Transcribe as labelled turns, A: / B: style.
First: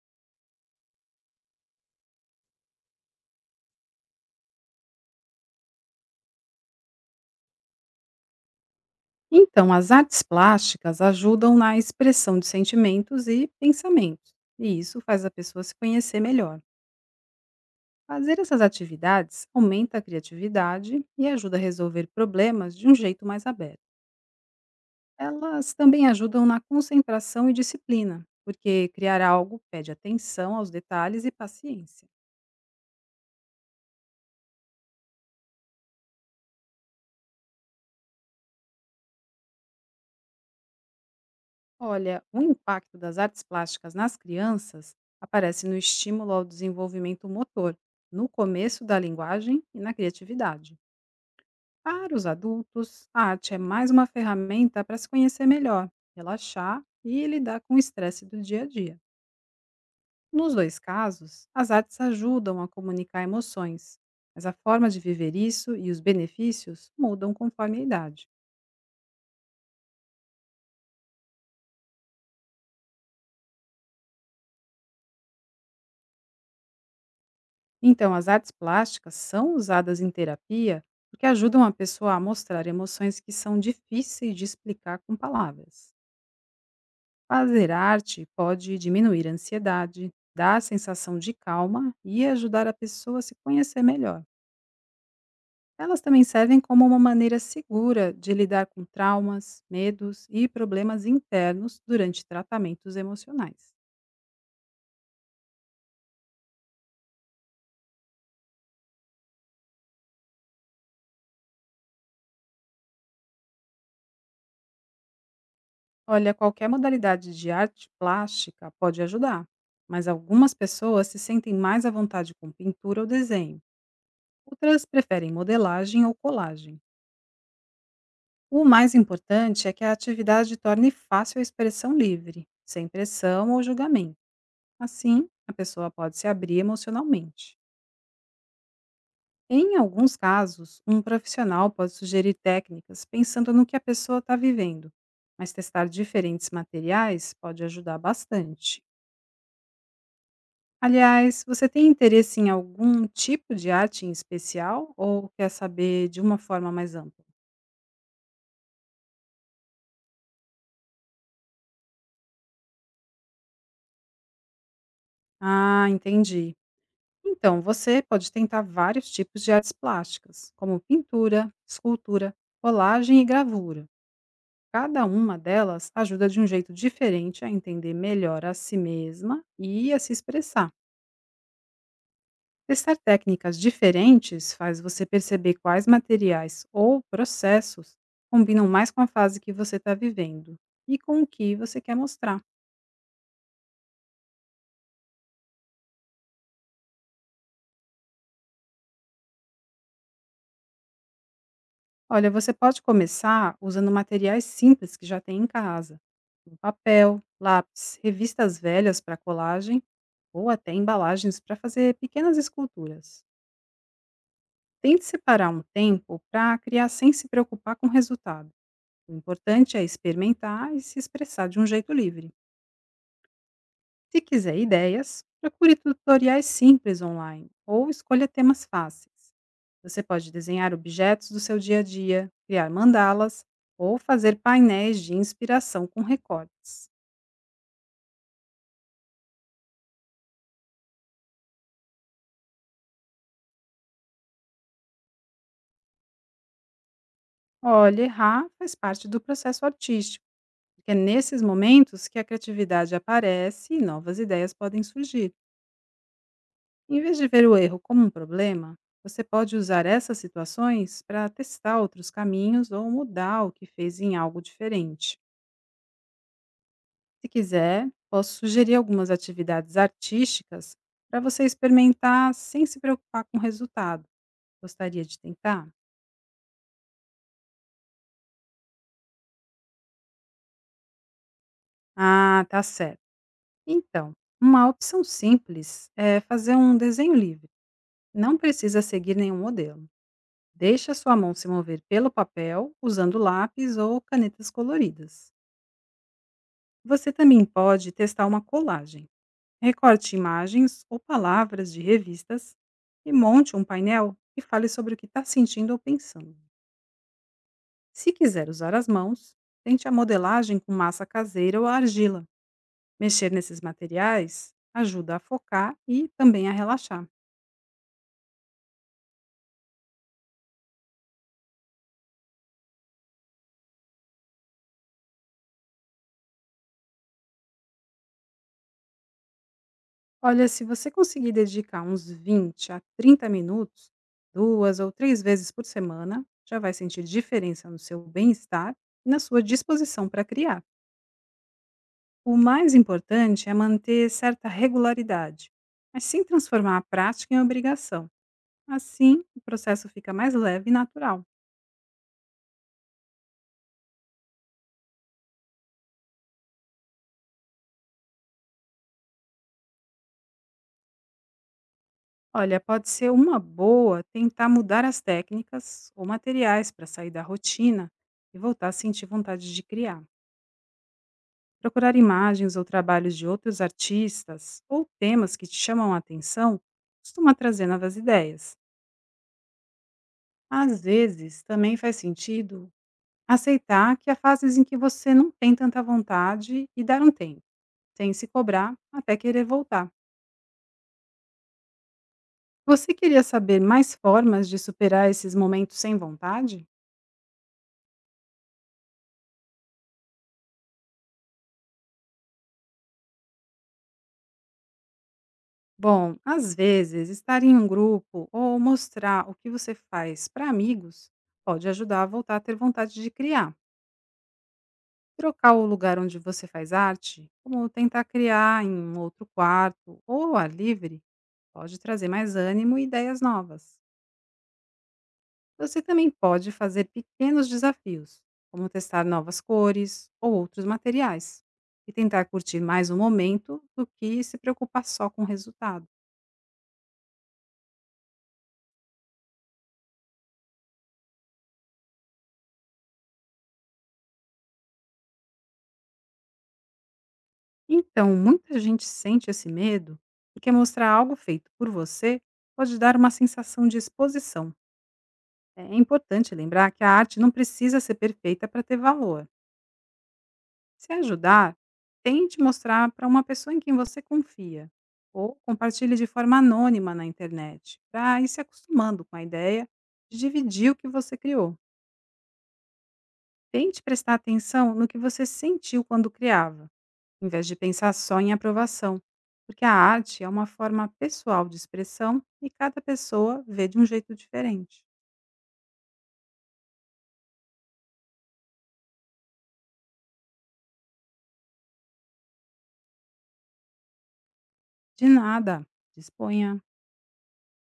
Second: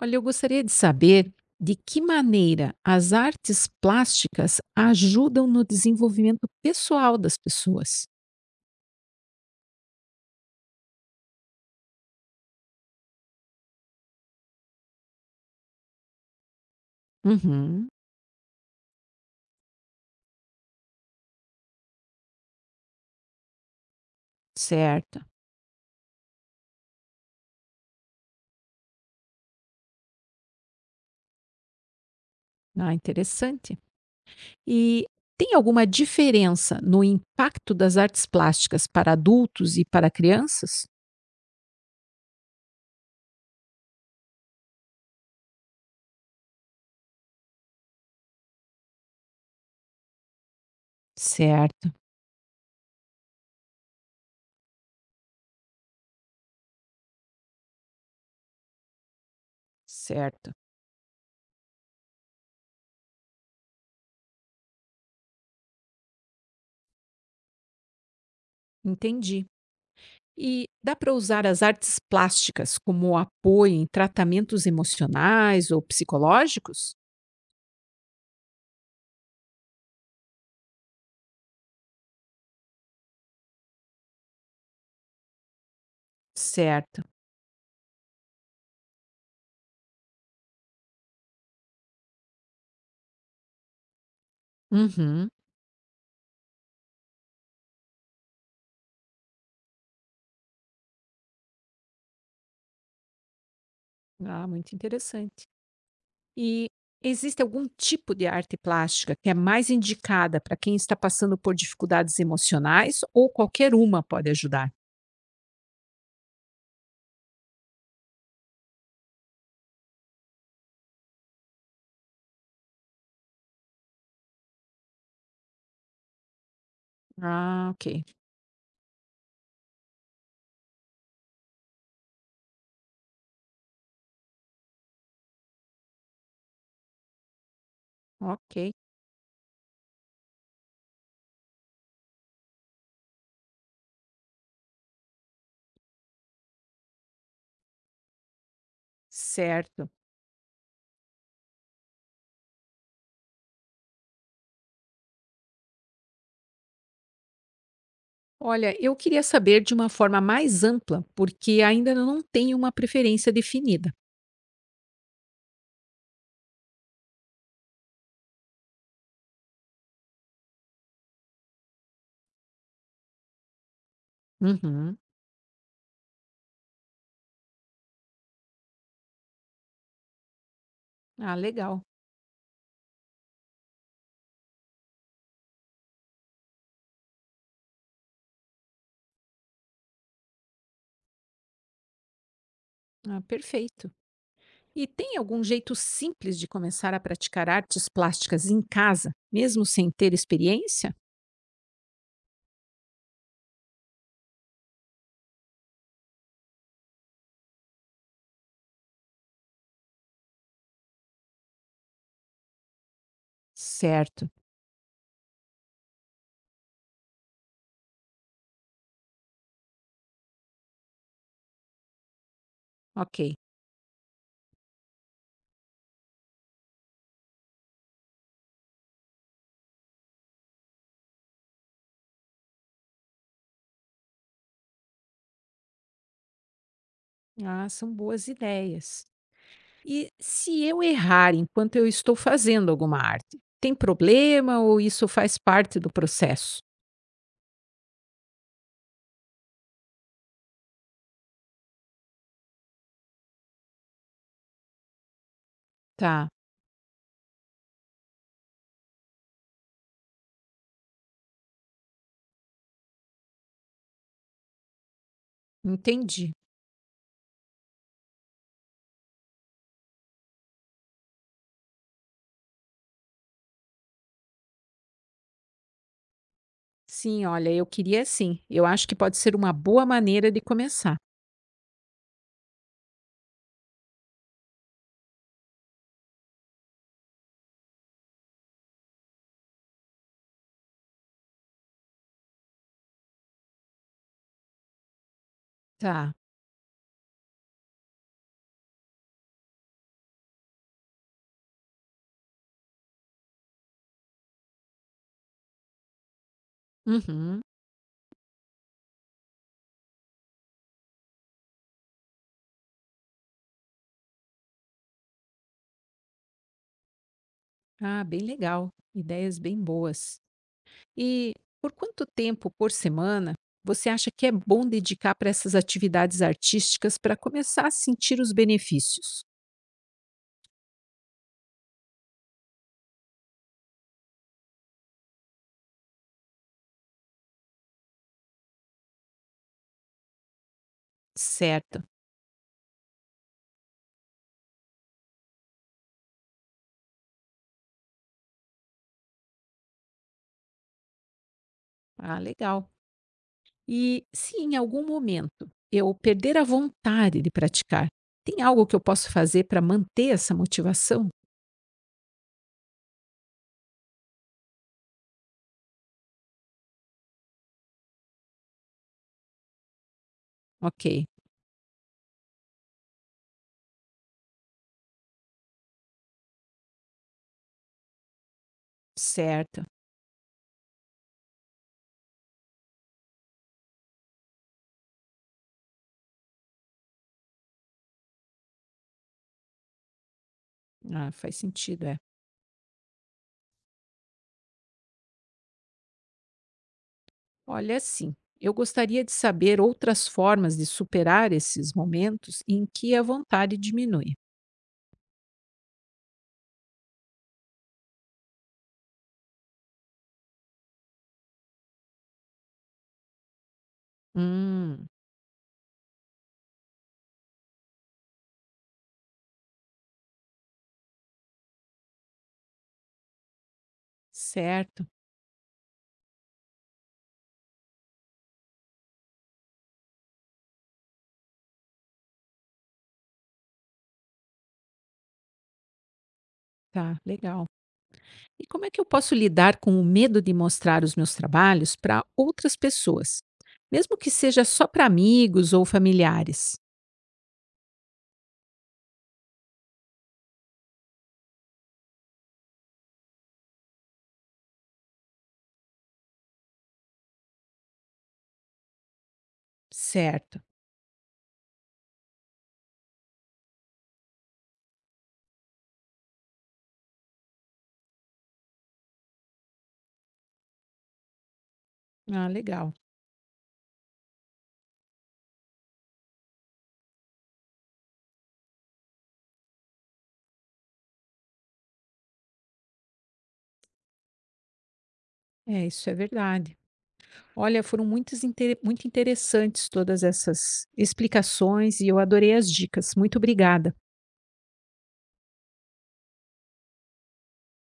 A: Olha, eu gostaria de saber de que maneira as artes plásticas ajudam no desenvolvimento pessoal das pessoas.
B: Então, as artes plásticas ajudam na expressão de sentimentos e pensamentos, e isso faz a pessoa se conhecer melhor.
A: Uhum,
B: Fazer essas atividades aumenta a criatividade e ajuda a resolver problemas de um jeito mais aberto.
A: certo.
B: Elas também ajudam na concentração e disciplina, porque criar algo pede atenção aos detalhes e paciência.
A: Ah, interessante. E tem alguma diferença no impacto das artes plásticas para adultos e para crianças?
B: Olha, o impacto das artes plásticas nas crianças aparece no estímulo ao desenvolvimento motor, no começo da linguagem e na criatividade.
A: Certo,
B: Para os adultos, a arte é mais uma ferramenta para se conhecer melhor, relaxar e lidar com o estresse do dia a dia.
A: certo.
B: Nos dois casos, as artes ajudam a comunicar emoções, mas a forma de viver isso e os benefícios mudam conforme a idade.
A: Entendi. E dá para usar as artes plásticas como apoio em tratamentos emocionais ou psicológicos?
B: Então, as artes plásticas são usadas em terapia porque ajudam a pessoa a mostrar emoções que são difíceis de explicar com palavras.
A: Certo.
B: Fazer arte pode diminuir a ansiedade, dar a sensação de calma e ajudar a pessoa a se conhecer melhor.
A: Uhum.
B: Elas também servem como uma maneira segura de lidar com traumas, medos e problemas internos durante tratamentos emocionais.
A: Ah, muito interessante. E existe algum tipo de arte plástica que é mais indicada para quem está passando por dificuldades emocionais ou qualquer uma pode ajudar?
B: Olha, qualquer modalidade de arte plástica pode ajudar, mas algumas pessoas se sentem mais à vontade com pintura ou desenho, outras preferem modelagem ou colagem.
A: Ah, ok.
B: O mais importante é que a atividade torne fácil a expressão livre, sem pressão ou julgamento. Assim, a pessoa pode se abrir emocionalmente.
A: Ok,
B: Em alguns casos, um profissional pode sugerir técnicas pensando no que a pessoa está vivendo, mas testar diferentes materiais pode ajudar bastante.
A: certo.
B: Aliás, você tem interesse em algum tipo de arte em especial ou quer saber de uma forma mais ampla?
A: Olha, eu queria saber de uma forma mais ampla, porque ainda não tenho uma preferência definida.
B: Ah, entendi. Então, você pode tentar vários tipos de artes plásticas, como pintura, escultura, colagem e gravura.
A: Uhum.
B: Cada uma delas ajuda de um jeito diferente a entender melhor a si mesma e a se expressar.
A: Ah, legal.
B: Testar técnicas diferentes faz você perceber quais materiais ou processos combinam mais com a fase que você está vivendo e com o que você quer mostrar.
A: Ah, perfeito. E tem algum jeito simples de começar a praticar artes plásticas em casa, mesmo sem ter experiência?
B: Olha, você pode começar usando materiais simples que já tem em casa, como papel, lápis, revistas velhas para colagem ou até embalagens para fazer pequenas esculturas.
A: Certo.
B: Tente separar um tempo para criar sem se preocupar com o resultado. O importante é experimentar e se expressar de um jeito livre.
A: Ok.
B: Se quiser ideias, procure tutoriais simples online ou escolha temas fáceis. Você pode desenhar objetos do seu dia a dia, criar mandalas ou fazer painéis de inspiração com recortes.
A: Ah, são boas ideias. E se eu errar enquanto eu estou fazendo alguma arte, tem problema ou isso faz parte do processo?
B: Olha, errar faz parte do processo artístico, porque é nesses momentos que a criatividade aparece e novas ideias podem surgir.
A: Tá,
B: Em vez de ver o erro como um problema, você pode usar essas situações para testar outros caminhos ou mudar o que fez em algo diferente.
A: entendi.
B: Se quiser, posso sugerir algumas atividades artísticas para você experimentar sem se preocupar com o resultado. Gostaria de tentar?
A: Sim, olha, eu queria sim. Eu acho que pode ser uma boa maneira de começar.
B: Ah, tá certo. Então, uma opção simples é fazer um desenho livre. Não precisa seguir nenhum modelo. Deixe a sua mão se mover pelo papel usando lápis ou canetas coloridas.
A: Tá.
B: Você também pode testar uma colagem. Recorte imagens ou palavras de revistas e monte um painel que fale sobre o que está sentindo ou pensando.
A: Uhum.
B: Se quiser usar as mãos, tente a modelagem com massa caseira ou argila. Mexer nesses materiais ajuda a focar e também a relaxar.
A: Ah, bem legal. Ideias bem boas. E por quanto tempo por semana você acha que é bom dedicar para essas atividades artísticas para começar a sentir os benefícios?
B: Olha, se você conseguir dedicar uns 20 a 30 minutos, duas ou três vezes por semana, já vai sentir diferença no seu bem-estar e na sua disposição para criar.
A: Certo.
B: O mais importante é manter certa regularidade, mas sem transformar a prática em obrigação. Assim, o processo fica mais leve e natural.
A: Ah, legal. E se em algum momento eu perder a vontade de praticar, tem algo que eu posso fazer para manter essa motivação?
B: Olha, pode ser uma boa tentar mudar as técnicas ou materiais para sair da rotina e voltar a sentir vontade de criar.
A: Ok,
B: Procurar imagens ou trabalhos de outros artistas ou temas que te chamam a atenção costuma trazer novas ideias.
A: certo.
B: Às vezes, também faz sentido aceitar que há fases em que você não tem tanta vontade e dar um tempo, sem se cobrar até querer voltar.
A: Ah, faz sentido, é.
B: Você queria saber mais formas de superar esses momentos sem vontade?
A: Olha, sim, eu gostaria de saber outras formas de superar esses momentos em que a vontade diminui.
B: Bom, às vezes, estar em um grupo ou mostrar o que você faz para amigos pode ajudar a voltar a ter vontade de criar.
A: Hum,
B: Trocar o lugar onde você faz arte, como tentar criar em um outro quarto ou ao ar livre, pode trazer mais ânimo e ideias novas.
A: certo.
B: Você também pode fazer pequenos desafios, como testar novas cores ou outros materiais, e tentar curtir mais o momento do que se preocupar só com o resultado.
A: Tá, legal. E como é que eu posso lidar com o medo de mostrar os meus trabalhos para outras pessoas? Mesmo que seja só para amigos ou familiares.
B: Então, muita gente sente esse medo, porque mostrar algo feito por você pode dar uma sensação de exposição. É importante lembrar que a arte não precisa ser perfeita para ter valor.
A: Certo.
B: Se ajudar, tente mostrar para uma pessoa em quem você confia ou compartilhe de forma anônima na internet, para ir se acostumando com a ideia de dividir o que você criou.
A: Ah, legal.
B: Tente prestar atenção no que você sentiu quando criava, em vez de pensar só em aprovação, porque a arte é uma forma pessoal de expressão e cada pessoa vê de um jeito diferente.
A: É, isso é verdade. Olha, foram muitas muito interessantes todas essas explicações e eu adorei as dicas. Muito obrigada.
B: De nada, disponha.